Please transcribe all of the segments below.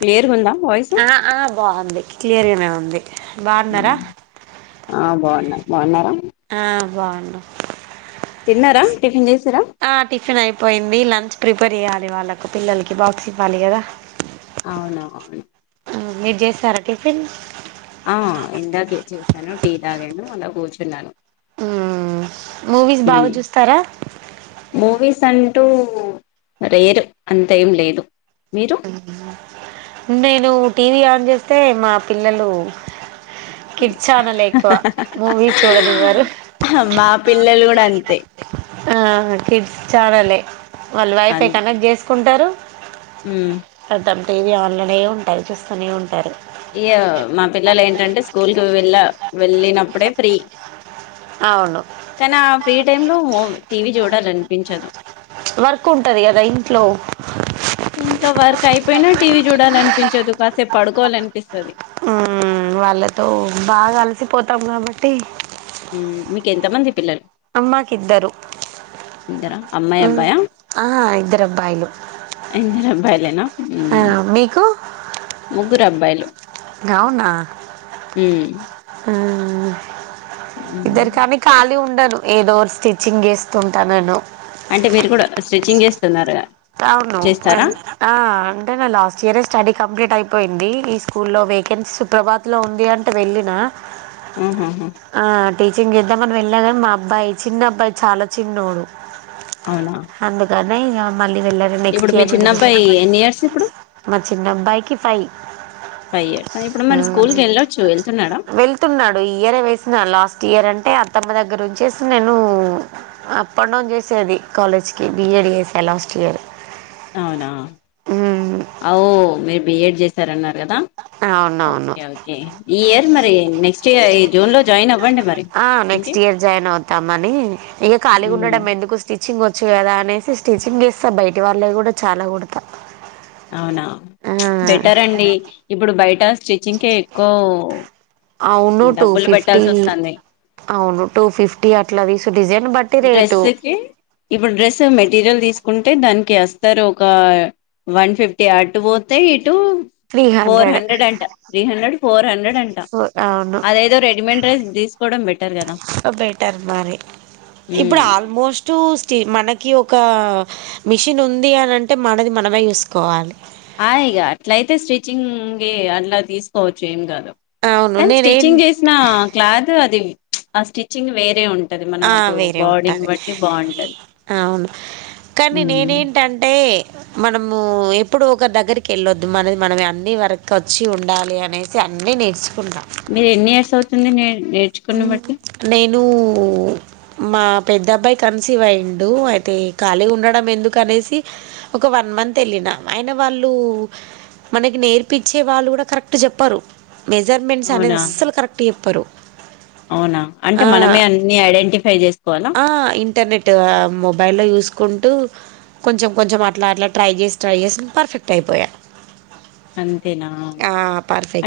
Clear ఉందా voice ఆ ఆ బాగుంది క్లియర్గానే ఉంది బాగున్నారా ఆ బాగున్నా బన్నారా ఆ బాగుండా తిన్నారా టిఫిన్ చే ఆ టిఫిన్ అయిపోయింది లంచ్ ప్రిపేర్ చేయ్యాలి వాళ్ళకు పిల్లలకి బాక్స్ ఇవ్వాలి కదా అవున అవును మీరు చేస్తారా టిఫిన్ ఆ ఇందాకే చేశాను టీ తాగాను అలా కూర్చున్నాను మ్ మూవీస్ బాగా చూస్తారా మూవీస్ అంటూ రేరు అంతేం లేదు మీరు నేను టీవీ ఆన్ చేస్తే మా పిల్లలు కిర్చాన లే ఎక్కువ మూవీ చూడ ఇవ్వరు మా పిల్లలు కూడా అంతే ఆ తిర్ చాడలేే వాళ్లు వైఫై కనెక్ట్ చే కుంటారు మ్ తెది పలనే ఉంటారు చూస్తూనే ఉంటారు ఇయ్య మా పిల్లలు ఏంటంటే స్కూల్ కి వెళ్ళ వెళ్ళినప్పుడే ఫ్రీ అవును తన ఫ్రీ టైమ్ లో మ టీవి చూడ అనిపించదు వర్క్ ఉంటది కదా ఇంట్లో ఇంట్లో వర్క్ అయిపోయినా టీవీ చూడాలనిపించదు, కాసేపు పడుకోవాల అనిపిస్తుంది మ్మ్ వాళ్ళతో బాగా అలిసిపోతాం కాబట్టి మీకు ఎంత మంది పిల్లలు అమ్మాకి ఇద్దరు ఇద్దరా అమ్మాయి మ్మ్ అబ్బాయా ఆ ఇద్దరు అబ్బాయిలు ఇద్దరు అబ్బాయిలేనా ఆ మీకు ముగ్గురు అబ్బాయిలు గవునా మ్ ఇద్దరుకి కని కాలి టను ఏదోర్ స్టిచ్చింగ్ చేస్తుంటా నేను తిన్నార్గా అవును వెన్ ఆ అంటే నేన్ లాస్ట్ ఇయరే స్టడీ కంప్లీట్ అయిపో పోయింది ఈ స్కూల్లో వేకెన్సీ సుప్రభాత్ లో ఉంది అంటే వెళ్ళిన ఆహాహా ఆ టీచింగ్ ఇద్దాం అని పోయ్ ఇలాగా మా అబ్బాయి చిన్న అబ్బాయి చాలా చిన్నోడు అవునా రై రాబ్ ఇప్పుడు మీ చిన్నబ్బాయి ఎన్ని ఇయర్స్ ఇప్పుడు ఫైవ్ ఇయర్స్ ఇప్పుడు మరి స్కూల్ కి వెళ్ళొచ్చు వెళ్తున్నాడా వెళ్తున్నాడు ఈ ఇయర్ యే వేస్నాడు లాస్ టీర్ అంటే అత్తమ్మ దగ్గర ఉంచేసి నేను అప్ అండ్ డౌన్ చేసేది కాలేజ్కి బిఏడడి చేసి ఎలాస్ట్ ఇయర్ అవునా ఔ మీ బి ఏడ్ చేశారు అన్నారు కదా అవునవును ఓకే ఓకే ఈ ఇయర్ మరి నెక్స్ట్ ఇయర్ జూన్ లో జాయిన్ అవ్వండి మరి ఆ నెక్స్ట్ ఇయర్ జాయిన్ అవుతామని ఇగ ఖాళీ ఇంకే ఉండడం ఎందుకు స్టిచింగ్ వొ చ్చు కదా అనేసి స్టిచ్చింగ్ చెస్తా బయటి వాళ్ళవి కూడా చాలా కుడతా అవునా ఆ, బెటర్ అండి ఇప్పుడు బయట స్టిచ్చింగ్ కే ఎక్కువ్ అవును టూ ఫిఫ్టీ అవును టూ ఫిఫ్టీ అట్లా దీసు డిజైన్ బట్ డ్రెస్సుకి ఇప్పుడు డ్రెస్ మెటీరియల్ ది తీసుకుంటే దానికి ఏస్తారు ఒక వన్ ఫిఫ్టీ అటు పోతే టు ఫోర్ హండ్రెడ్ అంట త్రీ హండ్రెడ్ ఫోర్ హండ్రెడ్ అంట సో అవును అదేదో రెడిమేడ్ డ్రైస్ తీసుకోవడం బెటర్ కదా బెటర్ మరి ఇప్పుడు ఉమ్, ఆల్మోస్ట్ స్టీ మనకి ఒక మిషిన్ ఉంది అనంటే మనది మనమే చూసుకోవాలి ఆ ఇగ అట్లయితే స్టిచ్చింగ్ గి అట్లా తీసుకోవచ్చు ఏం గాదు అవును కానీ నేనేం స్టిచ్చింగ్ చేసిన క్లాత్ అది ఆ స్టిచ్చింగ్ వేరే ఉన్ ఆ వేరే ఉంటాది బాగుంటది అవును కానీ ఉమ్ నేనేంటంటే మనము ఎప్పుడు ఒక దగ్గరికి వెళ్ళొద్దు మనది మనం అన్నీ వరక్ వచ్చి ఉండాలి అనేసి అన్ని నేర్చుకుంటా మీరు ఎన్ని ఇయర్స్ అవుతుంది నే నేర్చుకున్న బట్టి నేను మా పెద్దబ్బాయి కన్సీవ్ అయిండు అయితే ఖాళీ ఉండడం ఎందుకు అనేసి ఒక వన్ మంత్ ఎళ్ళినా ఆయిన వాళ్ళు మనకి నేర్పిచ్చే వాళ్ళు కూడా కరెక్ట్ చెప్పరు మెజర్మెంట్స్ అనేది అవునా అస్సలు కరెక్ట్ చెప్పరు అవునా అంటే ఆ, మనమే అన్నీ ఐడెంటి ఫై చేస్ ఆ ఇంటర్నెట్ మొబైల్లో చూస్కున్ టు కొంచెం కొంచెం అట్లా అట్లా ట్రై చేసి ట్రై చేసి పర్ఫెక్ట్ అయిపోయా అంతేనా ఆ,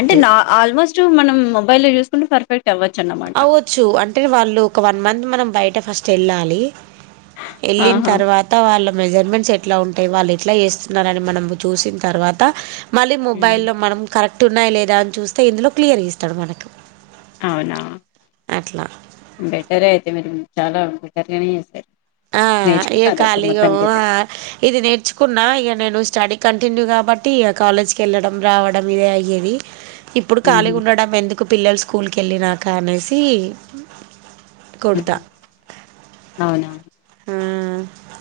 అంటే నా ఆల్మోస్ట్ టు మనం మొబైల్ లో చూకుంటు పర్ఫెక్ట్ అవ్వచ్చు అన్నమాట అవ్వచ్చు అంటే వాళ్ళు ఒక వన్ మంత్ మనం బయట ఫస్ట్ చెళ్ళాలి వెళ్ళిన ఆహా తర్వాత వాళ్ళ మెజర్మెంట్స్ ఎట్లా ఉంటాయి వాళ్ళు ఎట్లా చేస్తున్నారుని మనం చూసిన తర్వాత మళ్ళీ ఉహు. మొబైల్ల్లో మనం కరెక్ట్ పట్టు ఉన్నాయి లేదా అని చూస్తే ఇందులో క్లియర్ ఇస్తాడు మనకు అవునా అట్లా బెటరే ఐతే మరి చాలా బెటర్ గానే చేస్తారు ఆ ఏ కళీగ ఆ ఇది నేర్చుకున్నా ఇక నేను స్టడీ క న్ కాబట్టి కాలేజ్కి వెళ్ళడం రావడం ఇదే అయ్యేది ఇప్పుడు ఖాళీ ఉహు, ఉండడం ఎందుకు ఒక పిల్లలు స్కూల్కి వెళ్ళినాక అనేసి కొడతా ఉహుమ్ అవునా ఆ,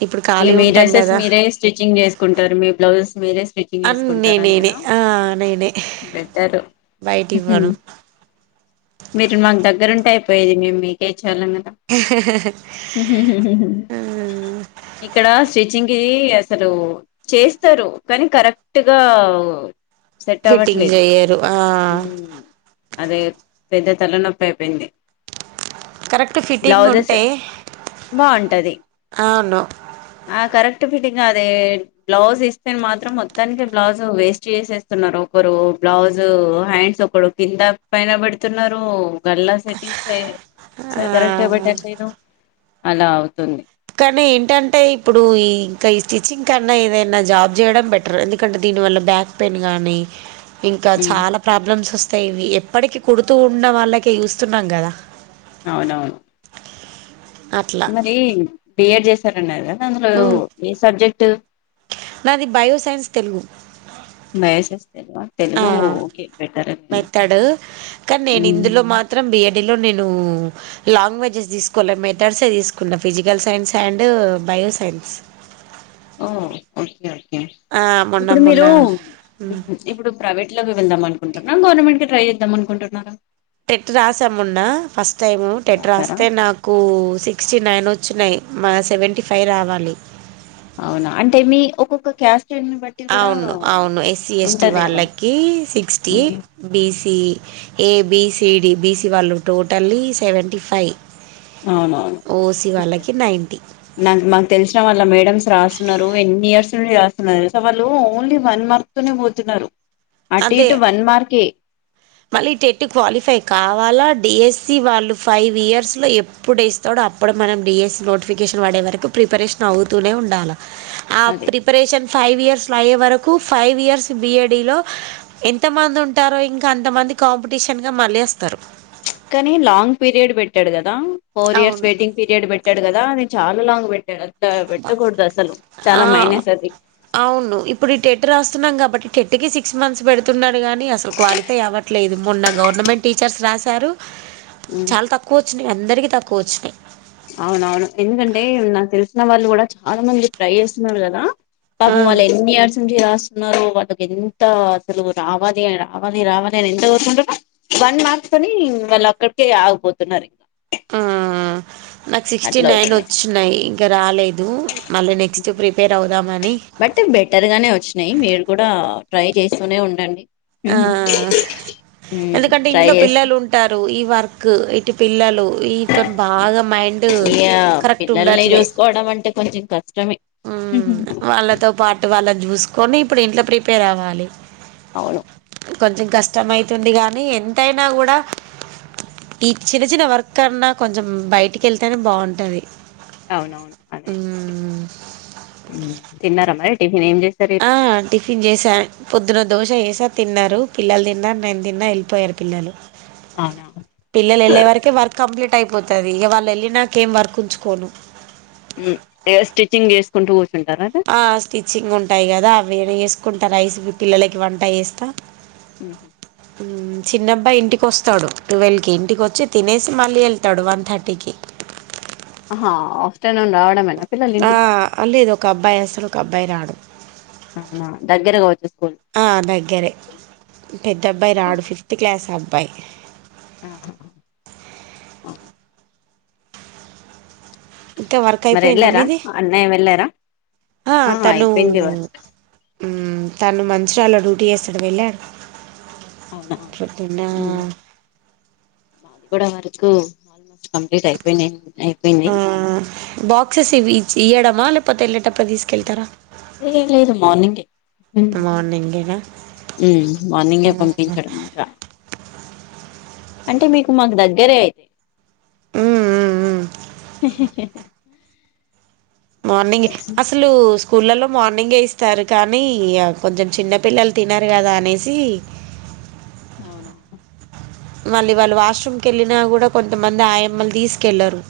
ఇప్పుడు ఇక ఖాళీ మీ ఉంటాం డ్రెసెస్ కదా మీరే స్టిచ్చింగ్ చేసుకుంటారు మీ బ్లౌజ్ వేరే చెంగ్ అని చేసుకుంట నేనేనే అంతేనా ఆ, నేనే బెటర్ బయట హు హు ఇవ్వను మీరు మాకు దగ్గర యిపోయిది మేమ్ కె చలనా రా హు హు హు ఆ. ఇక్కడ స్టిచ్చింగ్ అసలు చేస్తారు కానీ కరెక్ట్గా సెట్ ఫిట్టింగ్ అవ్వట్లేదు చెయ్యరు ఆ ఉమ్ అదే పెద్ద తల నొప్పి అయిపోయింది కరెక్ట్ ఫిట్టింగ్ బ్లౌజెస్ ఉంటే బాగుంటది అవును ఆ కరెక్ట్ ఫిటింగ్ అదే బ్లౌజ్ ఇస్తే మాత్రం మొత్తానికి బ్లౌజ్ వేస్ట్ చేసేస్తున్నారు ఒకరు బ్లౌజు హ్యాండ్స్ ఒకరు కింద పైన పెడుతున్నారు గల్లా సెటింగ్ స ఆ అసల్ కరక్గా పెటాట్లేధు అలా అవుతుంది కానీ ఏంటంటే ఇప్పుడు ఈ ఇంకా ఈ స్టిచ్చింగ్ కన్నా ఏదైనా జాబ్ చేయడం బెటర్ ఎందుకంటే దీనివల్ల బ్యాక్ పెయిన్ గానీ ఇంకా ఉమ్, చాలా ప్రాబ్లమ్స్ వస్తాయి థి ఇవి ఎప్పటికిీ కుడుతూ ఉన్న వాళ్ళకే చూస్తున్నాం కదా అవునవును అట్లా మరి బిఏడ్ చేశారున్న కదా అందులో మ్మ్ ఏ సబ్జెక్ట్ నాది బయో సైన్స్ తెలుగు మ్యాక్స్ తెలవ తెలుగు బెటర్ వేతాడు కనీ నేను ఇందులో మాత్రం బియ దీనిలో నేను లాంగ్వేజెస్ తీసుకోవాలి మెథడ్స్ే తీసుకున్నా physical science and bio science um ఓ ఓకే ఓకే ఆ మొన్న ఇప్పుడు మొన్న మీరు ఇప్పుడు ప్రైవేట్ దీనిలోకె వెళ్దాం అనుకుంటున్నా గవర్నమెంట్ క ట్రై చేద్దామ అనుకుంటున్నార టెట్ రాసా మోన్న ఫస్ట్ టైం ఇది టెట్ రాసారా రాస్తే నాకు సిక్స్టీ నైన్ వచ్చినయి మ సెవెంటీ ఫైవ్ రావాలి అవున అంటే మీ ఒక్కొక్క క్యాస్ట్ బట్టి కూడా అవును అవును ఎస్సి ఎస్టి ఉంటది కదా వాళ్ళకి sixty um, BC A B C D BC వాళ్ళు టోటల్లీ సెవెంటీ ఫైవ్ అవునవును ఓసీ వాళ్ళకి నైంటీ నాక్ మాకు తెలిసిన వల్ల మేడమ్స్ రాస్తున్నరు ఎన్ని ఇయర్స్ నుండి రాస్తున్నారు సో వాళ్ళు ఓన్లీ వన్ మార్కుతోనే పోతున్నారు అటు ఇటు వన్మార్కే మళ్ళి టెట్ క్వాలిఫై కావాలా డీఎస్సి వాళ్ళు ఫైవ్ ఇయర్స్లో ఎప్పుడు వేస్తాడో అప్పుడు మనం డిఎస్సి నోటిఫికేషన్ పడే వరకు ప్రిపరేషన్ అవుతూనే ఉండాల అ అదే ప్రిపరేషన్ ఫైవ్ ఇయర్స్ లయ్యే వరకు ఫైవ్ ఇయర్స్ బిఏడిలో ఎంత మంది ఉంటారో ఇం ఇంక అంతమంది కాంపిటీషన్గా మళ్ళేస్తరు కనీ లాంగ్ పీరియడ్ పెట్టాడు కదా కదా ఫోర్ ఇయర్స్ అవును వెయిటింగ్ పీరియడ్ పెట్టాడు కదా చాల లాంగ్ పెట్ అంటె అట్ట పెట్టకూడదు అసలు చాలా ఆ మైనస్ అది వస్తున్నాం కాబట్టి టెట్ కి సిక్స్ మంత్స్ పెడుతున్నాడు కానీ అసలు క్వాలిఫై అవ్వట్లేదు మొన్న గవర్నమెంట్ టీచర్స్ రాశారు ఉమ్, చాల తక్కువచ్చునయి ఎ అందరికీ తక్కువ వచ్చినయి అవునవును ఎందుకంటే నాకు తెలిసిన వాళ్ళు కూడా చాలా మంది ట్రై చేస్తున్నారు కదా పాపం ఆ, వాళ్ళు ఎన్ని ఇయర్స్ నుండి రాస్తున్నారు వాళ్ళకి ఎంత అసలు రావాలి రావాలి రావాలి అని ఎంత కోరుకుంటరు వన్ మార్కొని వాళ్ళు అక్కడికే ఆగిపోతున్నారు ఇంకా ఆ నాకు సిక్స్టీ అట్లా నైన్ అవుతుంది వచ్చినాయి ఇంక రాలేదు మళ్ళీ నెక్స్ట్ ప్రిపేర్ అవ బట్ బెటర్ గానె వచ్చినాయి మీరు కూడా ట్రై చేస్తూనే ఉండండి ఆ ఎందుకంటే ట్రై ఇంట్లొ చేస్త పిల్లలు ఉంటారు వర్క్ ఇటు పిల్లలు ఈతో బాగా మైండ్ ఇయడ పిల్లల్ని చూసుకోవడం అంటే కొంచెం కష్టం ఉమ్ వాళ్ళతో పాటు వాళ్ళని చూసుకొని ఇప్పుడు ఇంట్లో ప్రిపేర్ అవ్వాలి అవును కొంచెం కష్టం అయితుంది కానీ ఎంతైనా కూడా ఈ చిన్న చిన్న వర్క్ అన్నా కొంచెం బయటికి వెళ్తేనే బాగుంటుది అవునవును అదైతే ఉంది తిన్నారా మరి టిఫిన్ ఏం ఛే ఆ టిఫిన్ చేసాను పొద్దున దోశ చేశా తిన్నారు పిల్లలు తిన్నారు నేను తిన్నా వెళ్ళిపోయారు పిల్లలు అవునా పిల్లలు వెళ్ళే వరకే వర్క్ కంప్లీట్ కట్ అయిపోతది ఇక వాళ్ళు వెళ్ళి నాక ఏం వర్క్ ఉంచుకోను స్టిచ్చింగ్ చేసుకుంటూ కూర్చు ఆ స్టిచ్చింగ్ ఉంటాయి కదా అవిఇవి చేసు కుంటా రైస్ పిల్లలకి వంట చేస్త ఉహూ చిన్నబ్బాయి ఇంటికి వస్తాడు టువల్కి ఇంటికి వచ్చి తినేసి మళ్ళీ వెళ్తాడు వన్ థర్టీకి హా హా ఆ అ లేదు ఒక అబ్బాయి వస్తాడు ఒక అబ్బాయి రాడు అవునా దగ్గర కావచ్చు స్కూల్ ఆ దగ్గరే పెద్ద అబ్బాయి రాడు ఫిఫ్త్ క్లాస్ అబ్బా బాయ్ ఆహా ఇంకా వర్క్ మరి అయిపోయిందా వెళ్ళారా మీది అన్నయ్య వెళ్ళారా ఆ అయిపోయింది వర్క్ ఉమ్ తను మంచరాలో డ్యూటీ చేస్తాడు వెళ్ళాడు అవునా ప్రొద్దున్న అది కూడా వర్కు కంప్లీట్ అయిపోయినాయి అయిపోయినాయి ఆ బాక్సెస్ ఇవి ఇయ్యడమా లేకపోతే వెళ్లేటప్పుడు తీసుకెళ్తారా లేదు లేదు మార్నింగే ఉమ్ మార్నింగేనా మార్నింగే పంపించడం ఇంకా అంటే మీకు మాకు దగ్గరే మ్మ్ మ్మ్ మ్మ్ మార్నింగ్ అసలు స్కూళ్ళలో మార్నింగ్ ఇస్తారు కానీ కొంచెం చిన్నపిల్లలు తినరు కదా అనేసి అవునా మళ్ళీ వాళ్ళు వాష్రూమ్కు వెళ్ళినా కూడా కొంతమంది ఆయమ్మలు తీసుకెళ్లరు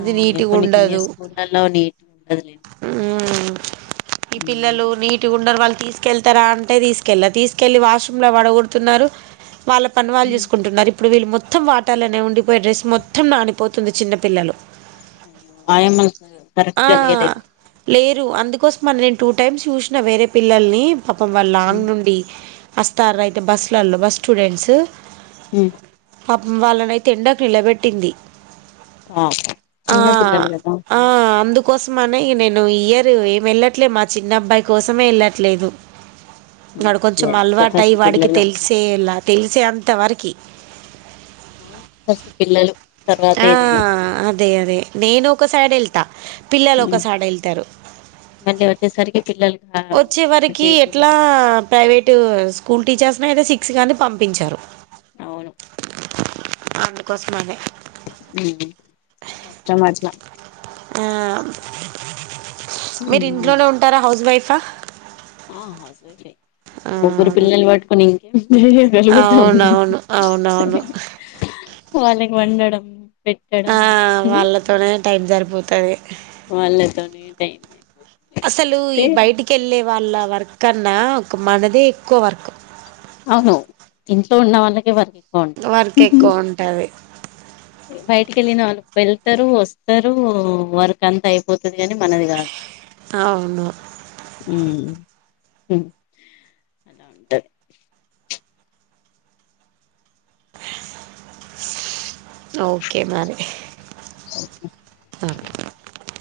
ఆ కొన్ని కొన్ని స్కూల్ లలో నీటీగ ఉండదులేండి ఉమ్ ఈ ఉమ్ పిల్లలు నీటిగా ఉండరు వాళ్ళ తీసుకెళ్తారా అంటే తీసుకెళ్ళా తీసుకెళ్ళి వాష్రూమ్ లో పడగొడుతున్నారు వాళ్ళ పని వాళ్ళు ఉమ్. చూసుకుంటున్నారు ఇప్పుడు వీళ్ళు మొత్తం వాటర్ లనే ఉండిపోయి డ్రెస్ మొత్తం నానిపోతుంది చిన్న పిల్లలు మాయమ్మనే కరెక్ట్ గా లేదయితే లేరు అందుకోసం మనే నేను టూ టైమ్స్ చూసినా వేరే పిల్లల్ని పాపం వాళ్ళు ఉమ్ లాంగ్ నుండి వస్తారు అయితే బస్సులల్లో బస్ స్టూడెంట్స్ హు పాపం వాళ్లని అయితే ఎండకు నిలబెట్టింది ఆ ఆ, చిన్న పిల్లలుగదా ఆ, అందుకోసమనే యి నేను ఇయర్ ఏమి వెళ్ళట్లే మా చిన్న అబ్బాయి కోసమే ఎళ్ళట్లేదు ఉమ్ వాడు అదే కొంచెం అదే అలవాటయి ఫస్ట్ వాడికి పిల్లలు తెలిసేలా తెలిసే అంత వరకి ఫస్ట్ పిల్లలు తర్వాతే ఏదైనా దే అదే నేను ఒకసైడ్ వెళ్తా పిల్లలు ఉమ్ ఒకసైడ్ ఎళ్తారు మళ్ళీ వచ్చేసరికి పిల్లలు కా- వచ్చే అటు వరకి ఇటు ఎట్లా ప్రైవేటు స్కూల్ టీచర్స్ అయితే సిక్స్ కంది పంపించరు అవును అందుకోసం అనే మ్ కష్టమార్స్ ఆ మీరు ఉమ్ ఇంట్లోనే ఉంటారా హౌస్ వైఫ్ ఆ ఆ అవునండి ముగ్గురు పిల్లల్ని పట్టుకొని ఇం ఏ చేయగలుతం అవునవును అవునవును మార్నింగ్ వండడం ఆ పెట్టడం వాళ్ళతోనే టైం సరిప్ పోతది వాళ్ళతోనే టై అయిపో అసలు ఈ బయటికేళ్ళే వాళ్ళ వర్క్ కన్నా ఒక మనదే ఎక్కువ వర్క్ అవును ఇంట్లో ఉన్న వాళ్ళకే వర్క్ ఎక్ వర్క్ ఎక్కువ ఉంటది బయటికి వెలి నళ వెళ్తారు వస్తారు వర్క్ అంత అయిపో పోతది కాని మనది కాదు అవును అలా ఉంటది ఓకే మరి ఓకే